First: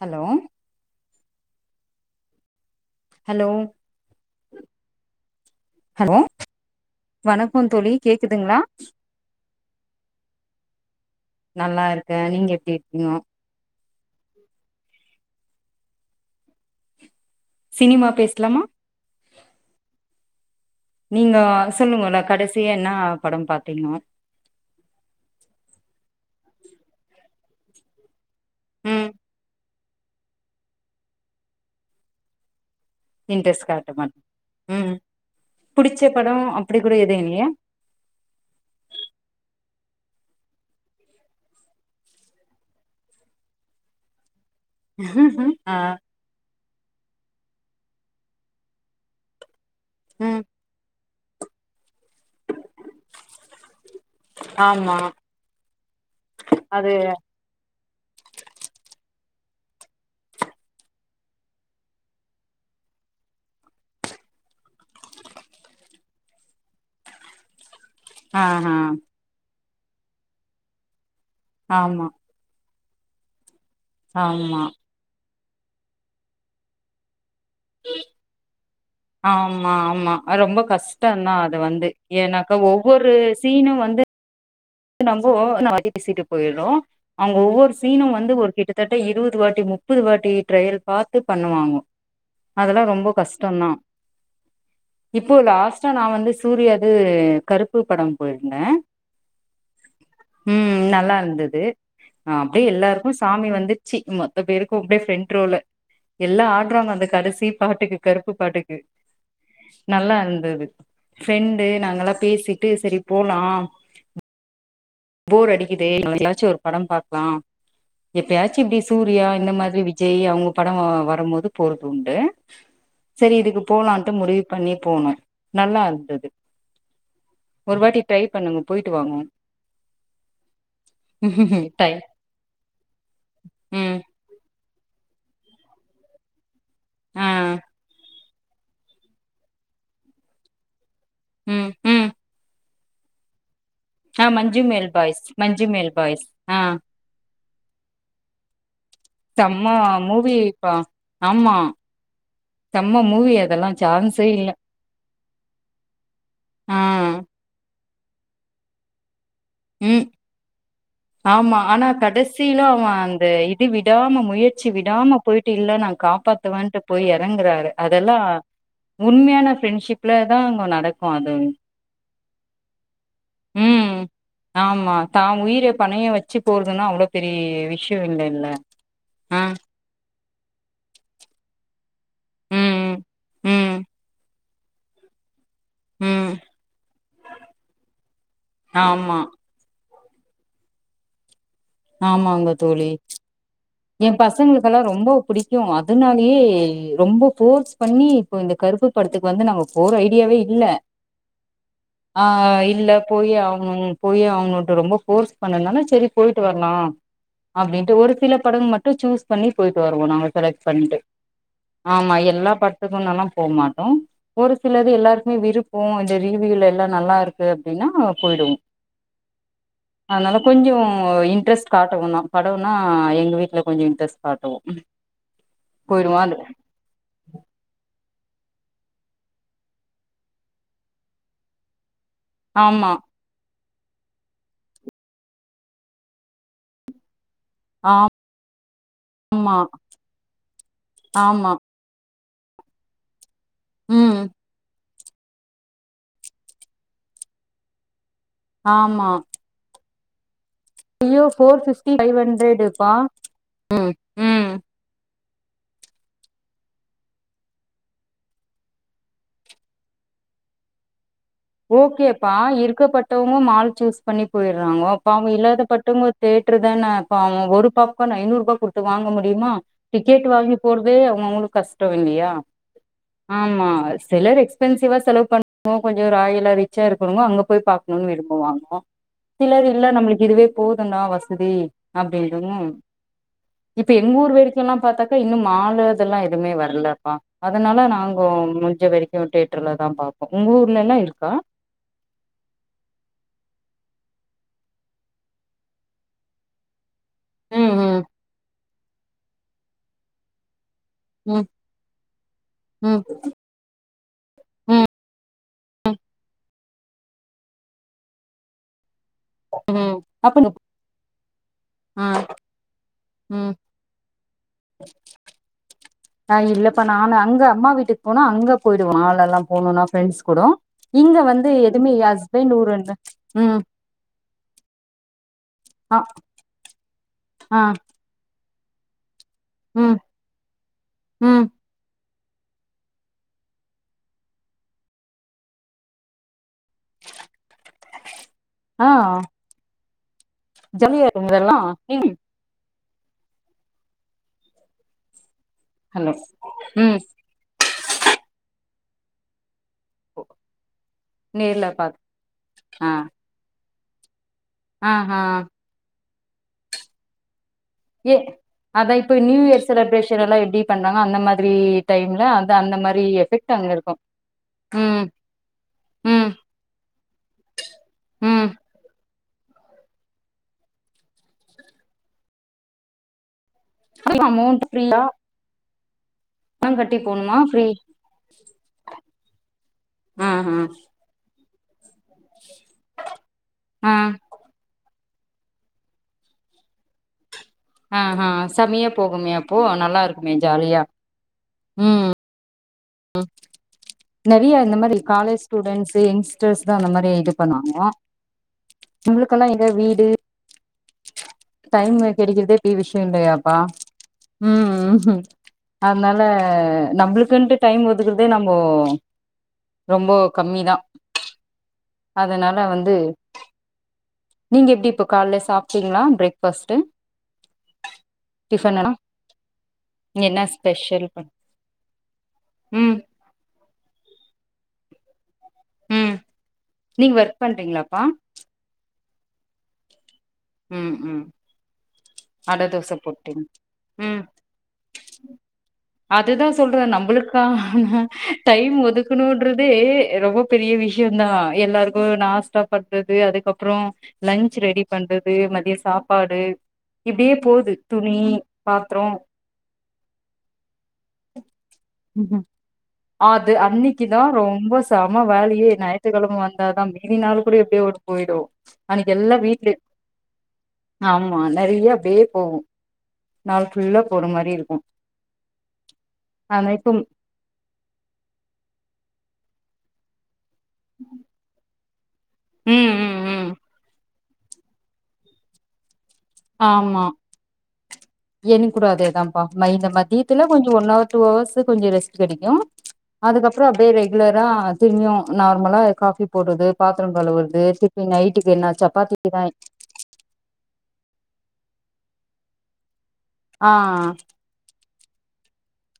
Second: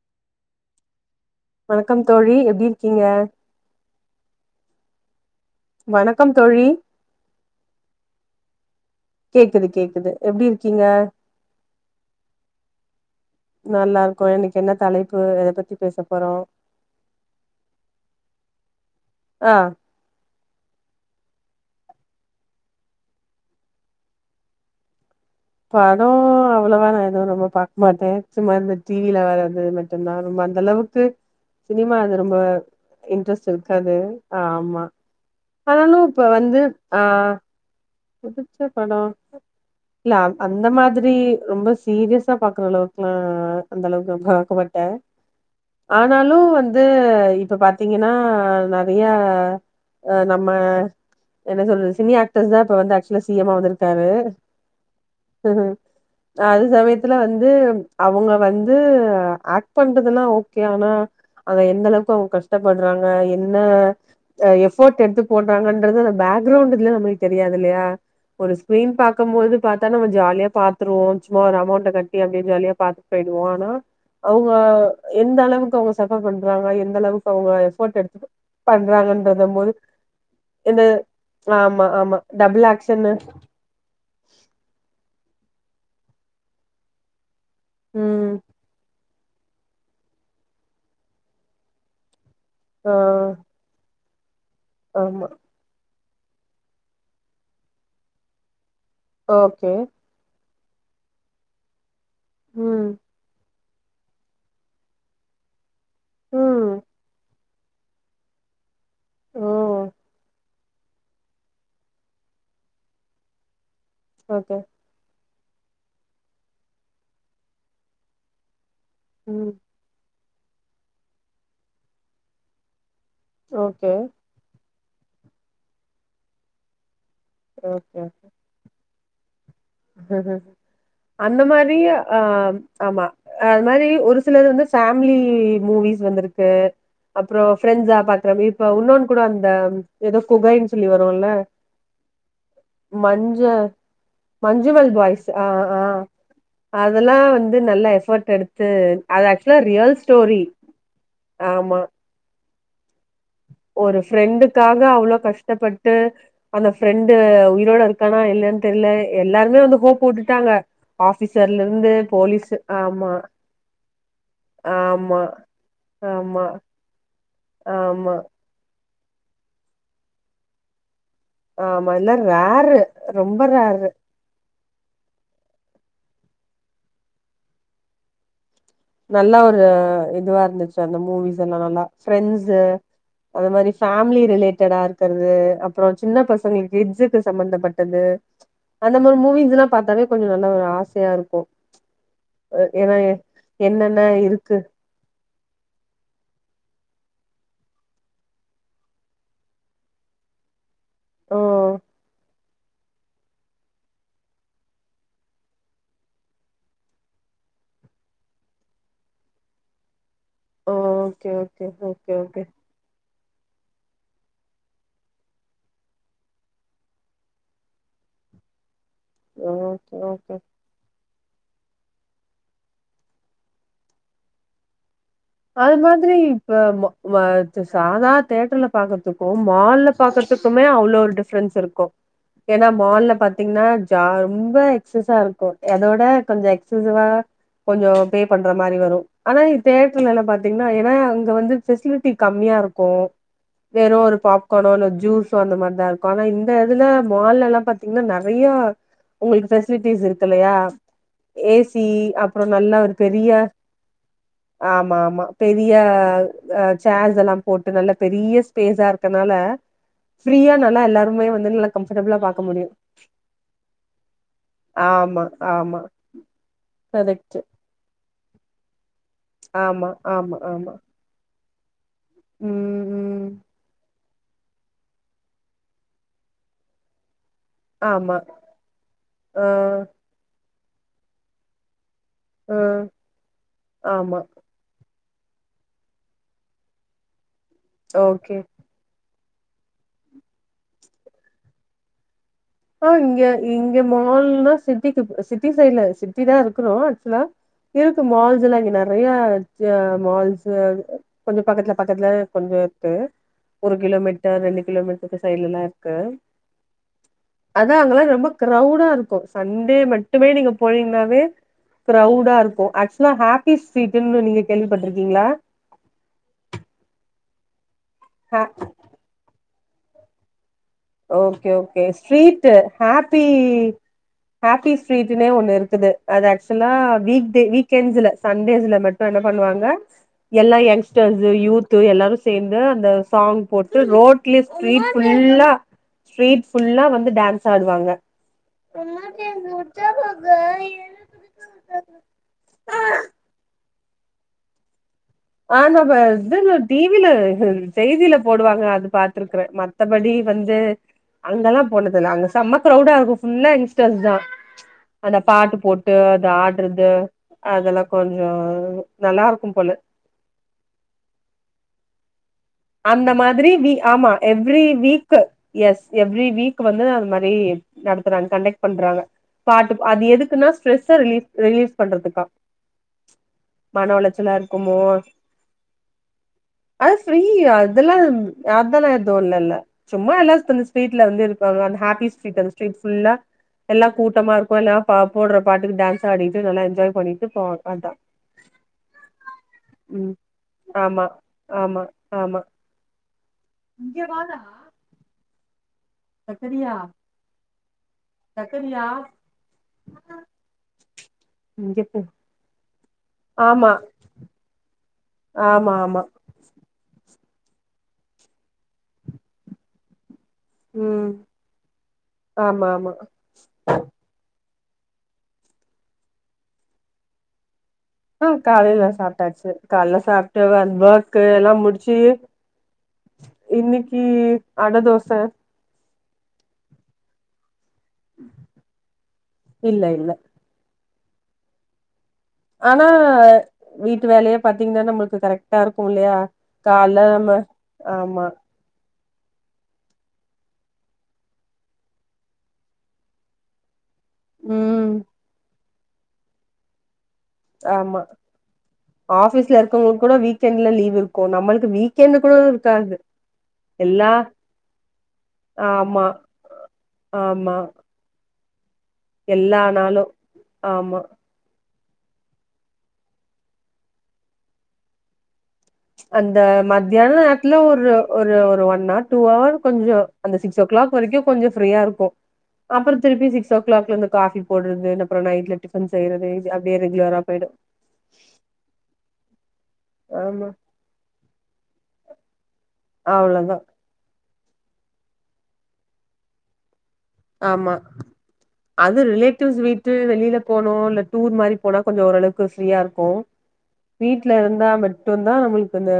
hello வணக்கம் தோழி எப்படி இருக்கீங்க ஹலோ ஹலோ வணக்கம் தோழி வணக்கம் தோழி கேக்குதுங்களா கேக்குது கேக்குது எப்டி இருக்கீங்க நல்லா இருக்கே நீங்க எப்டி இருக்கீங்க நல்லா இருக்கோ இன்னைக்கி என்ன தலைப்பு எத பத்தி பேச போறோ சினிமா பேசலாமா ஆ நீங்க சொல்லுங்ளே கடைசியா என்ன படம் பாத்தீங்கோ படோ அவ்ளோவா நா எதுவு ரொம்ப பாக்க மாட்டே சும்மா இந்த ம் டிவில வர இந்த இத மட் டும்தா ரொம்ப அந்த அளவுக்கு சினிமா அது ரொம்ப இன்ட்ரஸ்ட் இன்ட்ரெஸ்ட் காட்ட இருக்காது மாட் ஆமா ம் ஆனாலு புடிச்ச இப்ப படோ வந்து அப்டி கூட ஆ எதுவு இல்லையா புடிச்ச பட இல்ல அந்த மாதிரி ரொம்ப சீரியஸா பாக்குற அளவுக்குல்லா அந்த அளவுக்கு பாக்க மாட் ம் அ னாலு வந்து இப்ப பாத்தீங்கன்னா நெறைய அ ம் நம்ம என்ன சொல்றது சினி ஆக்டர்ஸ் தா இப்ப வந்து ஆக்ட் க்சுவலா சிஎம் ஆ வந்துருக்காரு ஆமா அது சமயத்துல வந்து து அவுங்க வந்து ஆக்ட் பண்றதுல்லா ஓகே ஆனா அதுல எந்த அளவுக்கு அவுங்க கஷ்டப்படுறாங்க என்ன எஃபோர்ட் எடுத்து போடுறாங்கன்றது அந்த பேக்ரவுண்ட்ல்ல நமளுக்கு தெ ரியாது இல்லையா ஆ ஒரு ஆ ஸ்கீரின் பாக்கும் போது பாத்தா நம்ம ஜாலியா பாப் துருவோ சும்மா ஒரு அமௌண்ட ஆமா கட்டி அப்டியே ஜாலியா பாத்துட்டு பேய்டுவோ ஆனா அவுங்க ஆமா எந்த அளவுக்கு அவுங்க சஃபர் பண்றாங்க எந்த அளவுக்கு அவுங்க எஃபோர்ட் எடுத்துட்டு பண்றாங்க ஆம்மா ஆம்மா ரொம்ப கஷ்ட தாஅது ஆமா வந்து ஆமா ஏன்னாக்கா டபுள் ஆக்ஷன்னு ஒவ்வொரு சீனு வந்து நம்போ சீன காட்டி பேசிட்டு போயிறோ அவுங்க ஒவ்வொரு சீனு வந்து ம் ஒரு கிட்டத்தட்ட இருவது வாட்டி முப் பது வாட்டி ட்ரயல் பார்த்து பண்ணுவாங்கோ அதெல்லா ஆ ரொம்ப கஷ்ட தா ஆமா இப்போ லாஸ்டா நா வந்து சூர்யாது கருப்பு படம் போய்ருந்தே ஓகே ம் நல்லா இருந்தது அப்டியே ம் எல்லார்க்கு சாமி வந்து ச்சி மொத்த பேருக்கு அப்டே ஃப்ரெண்ட் ரோல எல்லா ம் ஆட்றாங்க அந்த கடசி பாட்டுக்கு கருப்பு பாட்டுக் ஓ நல்லா இந்துது ஃப்ரெண்டு நாங்கல்லா பேசிட்டு செரி போலா ஓகே போர் அடிக்கிதே எதாச்சு ஒரு படம் பாக்லா எப்பயாச்சி இப்டி சூரியா இந்த ம் மாதிரி வி ஜய் அவுங்க படோ வரமோது போறதுண்டு செரி இதுக்கு ஓகே போலான்ட்டு முடிவு பண்ணி போனோ நல்லா இந்துது ஒரு வாட்டி ஓகே ட்ரை பண்ணுங்க போய்ட்டு வாங்கோ அந்த மாரி டை ஆ ஆம் ஆமா அத் மாரி ம் ஒரு சிலது வந்து ஃபேமிலி மூவிஸ் வந்துருக்கு ஆ அப்புறோ ஃப்ரெண்ஸ்ஸா பா க்றம் இப்ப உன்னோனு கூட அந்த எதோ குகைன் சொல்லி வருல்ல ம் ம் மஞ்ச ஆ மஞ்சு மேல் மஞ்சுவல் பாய்ஸ் ஆ மஞ்சு ஆ மேல் பாய்ஸ் ஆ அதெல்லா வந்து நல்ல எஃபர்ட் எடுத்து அது ஆக்சுவலா செம்ம ரியல் ஸ்டோரி மூவிப்பா ஆமா செம்ம மூவி அதெல்லா ஒரு சான்ஸே இல்ல ஃப்ரெண்டுக்காக அவ்ளோ கஷ்டப்பட்டு அந்த ஆ ஃப்ரெண்டு உயிரோட இரு க்கனா இல்லயான் தெர்ல எல்லாருமே வந்து ஹோப் ம் உட்டுட்டாங்க ஆமா ஆனா ஆஃபிசர்லருந்து போலீஸ் கடைசியில அவ ஆமா அந்த இது விடாம முயற்சி விடாம ஆமா போயிட்டு இல்ல நா ஆமா காப்பாத்துவன்ட்டு போயி எறங்கறாரு ஆமா அதெல்லா உண்மையான ஃப்ரெண்ஷிப்லதா அங்க நடக்கு அது ஆ ஆமா எல்லா ரேரு ரொம்ப ரேரு ம் ஆமா தான் உயிரே பணய வெச்சு போற்துன்னா அவ்ளோ பெரி விஷ்யோ இல்லேல்ல நல்லா ஒரு இதுவா இருந்துச்சு அந்த மூவிஸெல்லா நல்லா ஃப்ரெண்ட்ஸு ம் அதமாரி ம் ஃபேமிலி ரிலேட்டடா இருக்கற்து அப் புறோ சின்ன ம் பசங்களுக்கு கிட்சுக்கு சம்பந்தப்பட்டது அந்த மாரி ஆமா மூவிஸ்லா பாத்தாவே கொஞ்சோ நல்லா ஆசயா இருக்கு ஆமாங்க தோழி ஏன்னா என்னென்ன எ இருக்கு பசங்ளுக்கெல்லா ரொம்போ புடிக்கு கு அதனாலியே ரொம்போ போர்ஸ் பண்ணி இப்போ இந்த கருப்பு படத்துக்கு வந்து நாங்க போற ஐடியாவே இல்ல ஓ ஆ இல்ல போயே ஆகணு போயே ஆகனுட்டு ரொம்ப போர்ஸ் பண்ணத்னாலா செரி போய் டு வர்லா அப்டின்ட்டு ஒரு சில படங் மட்டு சூஸ் பண்ணி போய்ட்டு வருவோ நாங்க செலக் பண்ட்டு ஓகே ஓகே ஓகே ஆமா ஓகே எல்லா பட்த்துக்குனாலாம் போக மாட்டோ ஒரு சிலது எல்லாருக்மே விருப்போ இந்த ரீவியூல எல்லா நல்லா இருக்கு அப்டின்னா போய்டுவோ ஓகே ஓகே அதனால கொஞ்சோ ஒ இன்ட்ரெஸ்ட் காட்டுவோதா படோன்னா எங்க வீட்ல கொஞ்சோ இன்ட்ரெஸ்ட் காட்டுவோ அது மாதிரி போயிடுவோ அது இப்ப மா ம த சாதா தேட்டர்ல பாக்கர்துக்கு மால்ல பாக்கர்துக்குமே அவ்ளோ ஒரு டிஃப்ரன்ஸ் இருக்கு ஏனா ஆமா மால்ல பாத்தீங்னா அ ரொம்ப எக்சஸா இருக்கு அதோட கொஞ்சோ எக்சசிவா கொஞ்சொ பே பண்ற மாரி வரு ஆனா ஆமா தேட்ருலெல்லா பாத்தீங்னா ஏனா அங்க ஆமா வந்து ஃபெசிலிட்டி கம்மியா இருக்கு வெறு ஒரு ம் பாப்கானோ இல்ல ஜூஸ் அந்த மார்தா இருக்கு ஆனா இங்க இதுல மால் எல்லா பாத்தீங்ன்னா நெறைய ஒ எக்சஸ் ஃபெஸ்லிட்டிஸ் இருக்கில்லையா ஐய்யோ ஃபோர் ஃபிஃப்ட்டி ஃபைவ் ஹண்ட்ரடுபா ஒரு பெரிய ம் ம் ஆமா ஆமா பெரிய அ சேஸ் செல்லாம் போட்டு நல்ல பெரிய ஸ்பேஸா இருக்கனால ஃப்ரீயா நல்லா எல்லாருமே வந் ஓகேப்பா இருக்கப்பட்டவங்கோ மால் சூஸ் பண்ணி போயிர்றாங்கோ அப்ப ஆமா ஆமா இல்லாதப்பட்டவங்கோ தேட்டர்தான கரெக்ட் பாவொ ஒரு பாப் கான் ஐநூறு ரூபா குடுத்து வாங்க முடியுமா ஆமா டிக்கெட் ஆமா வாங்கி ஆமா போறதே அவுங்க அவுங்களுக்கு கஸ் ம் ம் ஆமா சிலர் எக்ஸ்பென்சிவா செலவு பண்ணுவாங்க கொஞ்ச இதே ராயலா ரிச்சா இருக்கவங்க அங்க போய் பாக்ணுன் ஆமா விரும்புவாங்க ஆ சிலர் இல்ல நம்ளுக்கு இதுவே போதுன்டா வசதி அப்டின்றவங்க ஆ இப்ப ஆமா எங்கூரு வர எல்லாம் பாத்தாக்கா இன்னு மால இதெல்லா எதுமே வரலப்பா அதனால நாங்க ஓகே முடிஞ்ச வரைக் அ தேட்டர்லதா பாப்போ உங்க ஊர்லலா இருக்கா ஆ இங்க இங்க மால்னா சிட்டிக்கு சிட்டி சைட்ல சிட்டிதா இருக்குறோ ஹலோ ம் இருக்கு ம் மால்ஸ்லா இங்க நெறைய எ மால்ஸ் கொஞ்சொ ம் பக்கத்துல பக்கத்துல கொஞ்சொ இருக்கு ம் ஒரு கிலோமீட்டர் ரெண்டு ம் கிலோமீட்டர்க்கு சைட்லலா இருக்கு அதா அங்கெல்லா ரொம்ப க்ரௌடா இருக்கு சண்டே ம் மட்டுமே அப்ப நீ நீங்க போனீங்கனாவே ஆ க்ரௌடா இருக்கு ஆக்சுவலா ம் ஹாப்பிஸ் ஸீட்டுன்னு நீங்க கேள்விப்பட்ருக்கீங்களா ஆ இல்லப்பா நானு அங்க அம்மா வீட்டுக் போனா ஹ அங்க போயிடுவோ மாலெல்லா போனுனா ஃப்ரெண்ட்ஸ் கூடொ okay okay street happy ம் ஹாப்பி ஸ்ட்ரீடுன்னே ஒண்ணு இருக்குது ஆ அது ஆக்சுவலா வீக் டே ஆ எண்ட்ஸ்ல சண்டேஸ்ல மட் ப்ப என்ன பண்ணுவாங்க ம் எல்லா யங்ஸ்ட்டர்ஸு ம் யூத்து எல்லாரும் ச சேந்து அந்த சாங் போட்டு ரோட்லே ஸ்ட்ரீட் ஃபுல்லா ஸ்ட்ரீட் ஃபுல்லா வந்து டான்ஸ் ஆடுவாங்க ஆ ஜாலியா இருந்ததா எல்லா ம் ஆ ந ப ஹலோ இதுல டி ம் வில செய்தியில போடுவாங்க அது பாத்ருக்கறே மத்தபடி வந்து நேர்ல அங்கெல்லாம் பாத் போனதில்ல அங்க செம்ம ஆ க்ரௌடா இருக்கு ஃபுல்ல யங்ஸ்டர்ஸ்தா ஆ அந்த ஆ பாட்டு போட் து அது ஆட்றது அதெல்லா கொஞ்சொ நல்லாருக்கு போல இதெல்லா எப்டி பண்றாங்க அந்த மாதிரி டைம்ல மாரி அந்த மாதிரி எஃபெக்ட் அங்க வீ இருக்கு ஆமா எவ்ரி ம் வீக் எஸ் எவ்ரி ம் வீக் வந்து அது மாரி நடத்துறாங்க ம் கண்டக்ட் பண்றாங்க பாட்டுப் அது எதுக்குனா ஸ்ட்ரெஸ்ஸ ரிலீஸ் ரிலீஸ் பண்றதுக்கா மன உளச்சலா அமௌண்ட் இருக்குமோ ஃப்ரீயா பணம் கட்டி போனுமா ஃப்ரீ ஆ அதெல்லா எது இல்லல்ல சும்மா ஆ எல்லா ஆ அந்த ஸ்ட்ரீட்ல வந்து இருப்பாங்க அந்த ஹாப்பிஸ் சீட் அது ஸ்ட்ரீட் ஃபுல்லா எல்லா ஆ கூட்டமாருக்கு எலா பா போடுற பாட்டுக்கு டான்ஸ் ஆடிட்டு நல்லா என்ஜாய் பண்ணிட்டு போவாங்க அதா ஆ ஆ செமையா போகுமே அப்போ நல்லா ம் இருக்குமே ஜாலியா ஆமா ஆமா ம் ஆமா இங்க வாடா நெறைய இந்த மாதிரி காலேஸ் ஸ்டூடெண்ட்ஸு யங்ஸ்டர்ஸ்தா சக்கரியா அந்த மாரி இது பண்ணாங்க சக்கரியா நம்ளுக்கெல்லா எங்க வீடு இங்க போ டைமு கெடைக்றதே பெரிய விஷயொ இல்லையாப்பா ஆமா ஆமா ஆமா அத்னால ஆ நம்ளுக்குன்ட்டு டைம் ஒதுக்குறதே நம்போ ரொம்பொ கம்மிதா ம் அதனால ஆமா ஆமா வந்து நீங்க எப்டி இப்ப கால்ல சாப்டீங்ளா பிரேக் ஃபாஸ்ட்டு ஆ காலைல சாப்ட்டாச்சு காலைல என்ன சாப்ட்டு ஸ்பெஷல் ஒர்க்கு பண் எல்லா முடிச்சி ம் இன்னைக்கி அட தோச ம் நீங் ஒர்க் பண்றீங்களாப்பா இல்ல இல்ல ம் ம் அட ஆனா தோச போட்டீங்க வீட்டு ம் வேலயே பாத்தீங்கனா நம்ளுக்கு கரெக்டாருக்கு இல்லையா சொல்றன் கால்ல நம்ம நம்மளுக்கான ஆமா டைம் ஒதுக்கணும்ன்றதே ரொம்ப பெரிய விஷயந்தா எல்லாருக்கு நாஸ்டா பண்றது அதுக்கப்றோ லன்ச் ரெடி ம் பண்றது மதிய சாப்பாடு இப்டியே ஆமா ஆபீஸ்ல இருக்கவங்க கூட வீக்கெண்ட்ல லீவ் இருக்கு நம்மளுக் வீக் கென்டு கூட இருக்காது அது எல்லா அன்னைக்குதா ரொம்ப செம வேலயே ஆமா ஞாயித்துகெழம வந்தாதா மீதினாள் கூட ஆமா எப்டியோ போயிடு எல்லா நாளு ஆமா நெறைய அப்டியே போவு நாள் ஃபுல்லா போற மாரி இருக்கு அந்த மத்தியான நேரத்துல ஒரு ஒரு ஒரு ஒன்னார் டூ அவர் கொஞ்சோ அந்த சிக்ஸ் ஓ கிளாக் வரைக்கு கொஞ்ச ஃப்ரீயா இருக்கு அப்றோ ம் ம் திருப்பி ம் சிக்ஸ் ஓ கிளாக்லிருந்து காபி போட்றது அப்றம் நைட்ல டிபன் செய்றது அப்டியே ரெகுலரா போய்டு எனக்கூட அதேதாம்ப்பா ம இந்த மதியத்துல ஆமா கொஞ்ச ஒன்னவர் டூ அவர்ஸு கொஞ்ச ரெஸ்ட் கெடைக்கு அவ்ளோதா அதுக்கப்றோ அப்டியே ரெகுலரா திரும்பியு நார்மலா காஃபி போட்றது பாத்ரோ கழுவுறது ஆமா திருப்பி நைட்டுக்கு என்ன சப்பாத்திதானே வெளில போனோ இல்ல டூர் மாரி போனா கொஞ்ச ஓரளவுக்கு ஃப்ரீயாருக்கு ஆ வீட்ல இருந்தா மட்டுந்தா நம்ளுக்கு அந்த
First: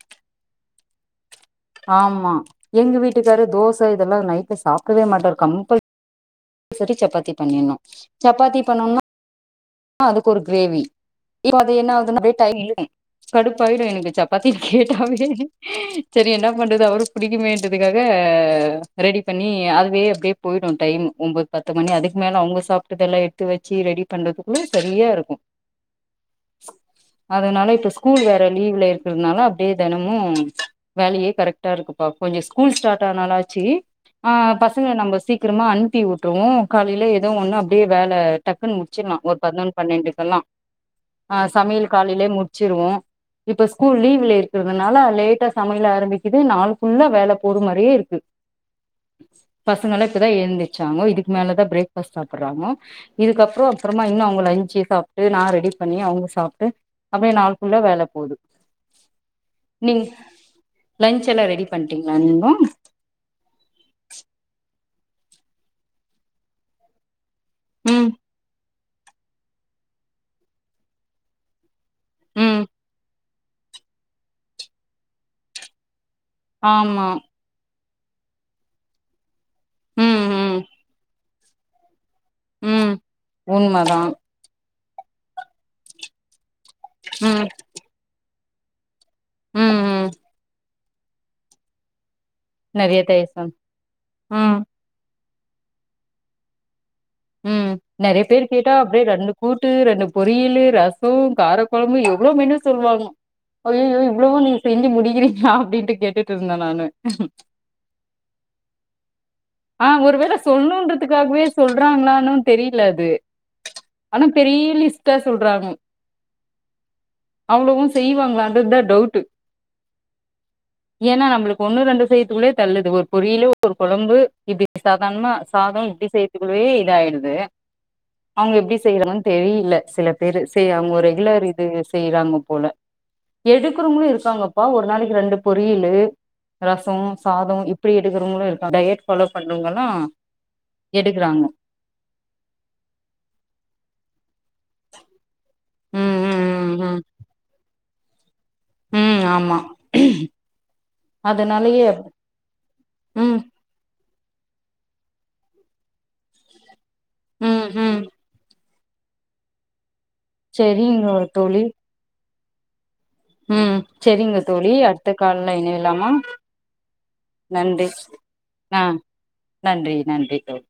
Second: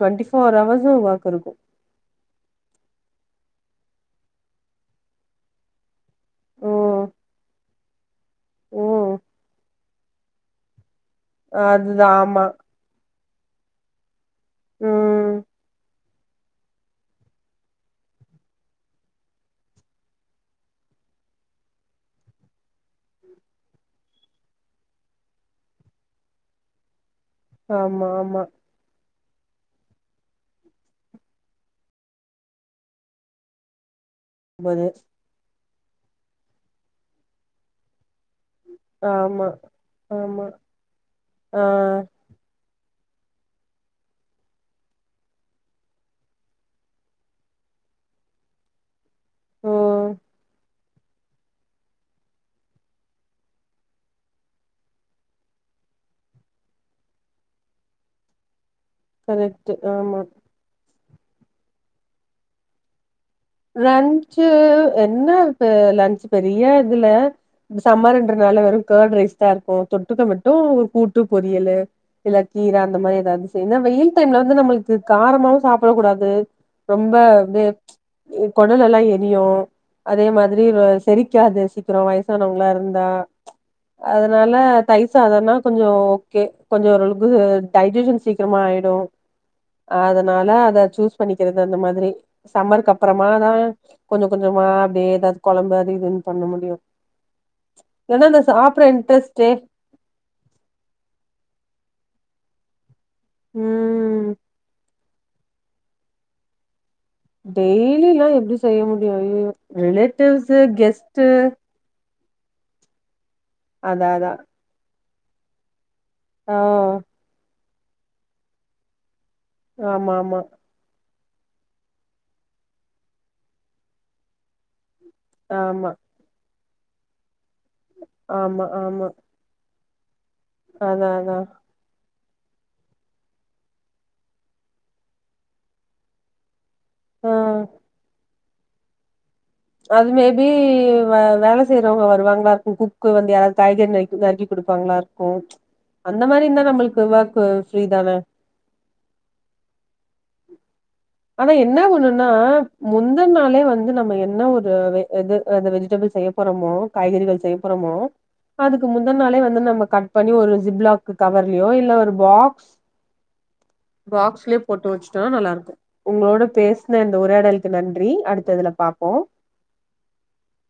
டுவெண்ட்டி ஃபோர் அவர்ஸும் ஒர்க் இருக்கு ஆமா எங்க வீட்டுக்காரு தோச இதெல்லா நைட்டு சாப்டவே மாட்டாரு கம்பல் சரி ம் சப்பாத்தி பண்ணிர்ணு சப்பாத்தி பண்னோனா ம் அதுக்கு ஒரு கிரேவி இப்ப அது அதுதா என்னாகுதுன்னா ஆமா லேட்டாயி இழுக்கு கடுப்பாயிடு எனக்கு சப்பாத்தி கேட்டாவே ம் சரி என்ன பண்ணுறது அவருக் புடிக்குமேன்றதுக்காக ரெடி பண்ணி அதுவே அப்டியே போய்டு டைமு ஒம்பது பத்து மணி அதுக்கு மேல அவுங்க சாப்டதெல்லா எடுத்து வச்சு ரெடி பண்றது சரியா இருக்கு அதனால இப்ப ஆமா ஸ்கூல் வேற ஆமா லீவ்ல இருக் றனால அப்டியே தெனமு வேலயே கரெக்ட்டா இருக்குப்பா கொஞ்ச ஸ்கூல் ஸ்டாட் ஆனாலாச்சு ஆ பசங்க ஒன்பது நம்ம சீக்கிரமா அனுப்பி விட்ருவோ காலைல ஏதோ ஒண்ணு அப்டியே வேல டக்குன்னு ச்சிலா ஒரு ஆமா பதினொன்னு பன்னெண்டுக்கெல்லா ஆமா ஆ சமையல் காலைலே முடிச்சிருவோ இப்ப ஸ்கூல் லீவ்ல இருக்கறதுனால லேட்டா சமயல் ஆரம்பிக்குது நாள் ஃபுல்லா வேல போது மாரியே இருக்கு ஓ பசங்கலா இப்பதா எந்திரு சாங்கோ இதுக்கு மேலதா பிரேக்ஃ பஸ்ட் சாப்றாங்கோ இதுக்கப்றோ அப்றமா ங்க லஞ்ச்ச சாப்ட்டு நா ரெடி பண்ணி அவங்க சாப்ட்டு அடியே நாள் ஃபுல்லா வேல போது கரெக்ட் ஆமா லஞ்ச் எல்லா ரெடி பண்டீங்களா நீங்கோ லன்ச்சு என்னருக்கு லன்ச் பெரியா இதுல ம் சம்மர் என்றனால வெறு கேர்ட் ரைஸ் தா இருக்கு தொட்டுக்க மட்டு ஒரு கூட்டு பொரியலு இல்ல ம் கீர அந்த மாரி ஏதாவது செய்ரின்னா வெயில் டைம்ல வந்து நம்ளுக்கு காரமாவு சாப்ட கூடாது ஆமா ரொம்ப அப்டே குடல்லல்லா எரியு ம் அதே ம் மாதிரி செரிக்காது ம் வயசானவங்ளா ம் இருந்தா உண்மதா அதனால தைய்ர் சாதன்னா கொஞ்சோ ஓகே கொஞ்ச ம் ஓரளவுக் டெய்ஜசன் சீக்கிரமா ஆயிடு ம் ம் அதனால அத சூஸ் பண்ணிக்கிறது அந்த மாதிரி சம்மருக்கு நெறைய அப்பறமா தயிர் தா சாதம் கொஞ்சோ ம் கொஞ்சமா அப்டியே ஏதாது குழம்பு அது இதுன்னு பண்ண முடியு ம் நெறைய இல்லன்னா இந்த பேர் கேட்டா சாப்ற அப்டியே ரெண்டு இன்ட்ரெஸ்ட்டே கூட்டு ரெண்டு பொரியலு ரச காரக்குழம்பு எவ்வளவு மெனு சொல்லுவாங்க அய்யய்யோ ம் இவ்வளவு நீங்க செஞ்சு முடிகிறீங்களா அப்டின்ட்டு கேட்டுட்டு இருந்தே நானு டெய்லில்லா எப்டி செய்ய முடியு அய்யயோ ரிலேட்டிவ்ஸ் கெஸ்ட்டு சொல்றாங்களனு தெரியல அது அதா ஆனா அதா பெரிய லிஸ்டா சொல்றாங்க ஆ அவ்வளவு செய்வாங்களன்றதுதா டவுட் ஆமா ஆமா ஏனா நம்மளுக்கு ஒண்ணு ரெண்டு செய்யிரதுக்குள்ளே தள்ளுது ஒரு பொரியலு ஒரு குழம்பு இது சாதாரணமா சாத ஆமா இப்புடி செய்யரதுக்குள்ளயே இத ஆயிடுது அவங்க ஆமா எப்டி ஆமா செய்யறங்கனு தெர் தெரியல சில பேரு செய்யாங்க அதா அதா ரெகுலர் இது செய்யறாங்க போல எடுக்குறோங்களு இருக்காங்கப்பா ஒரு நாளைக்கு ரெண்டு பொரியலு ரச ஆ சாத இப்புடி எடுக்கறவங்களு இருக்காங்க டயட் ஃபாலோ பண்றவங்களா எப்டி வேலை செய்யறவங்க வருவாங்களா இருக்கு குக்கு வந்து யாராவது காய்கறி நறுக்கி நறுக்கி கொடுப்பாங்களா இருக்கு ம் அந்த ம் மாரி இருந்தா ம் ம் நம்மளுக்கு வாக்கு ஃப்ரீ தானே ம் ஆமா ஆனா என்ன அதனாலயே ஒண்ணுன்னா முந்த ம் நாளே வந்து நம்ம என்ன ஒரு எது அந்த வெஜிடபிள் செய்ய போறோமோ காய்கறிகள் செய்ய ம் போறோமோ ம் அதுக்கு முந்த நாளே வந்து நம்ம கட் பண்ணி ஒரு செரிங்க ஜிப்லாக் தோழி கவர்லயோ இல்ல ஒரு பாக்ஸ் ம் செரிங்க பாக்ஸ்லயே தோழி போட்டு அடுத்த வச்சுட்டோனா நல்லா கால்ல இருக்கு இணையலாமா உங்களோட பேசுன இந்த உரையாடலுக்கு நன்றி அடுத்ததுல ஆ பாப்போ நன்றி நன்றி தோழி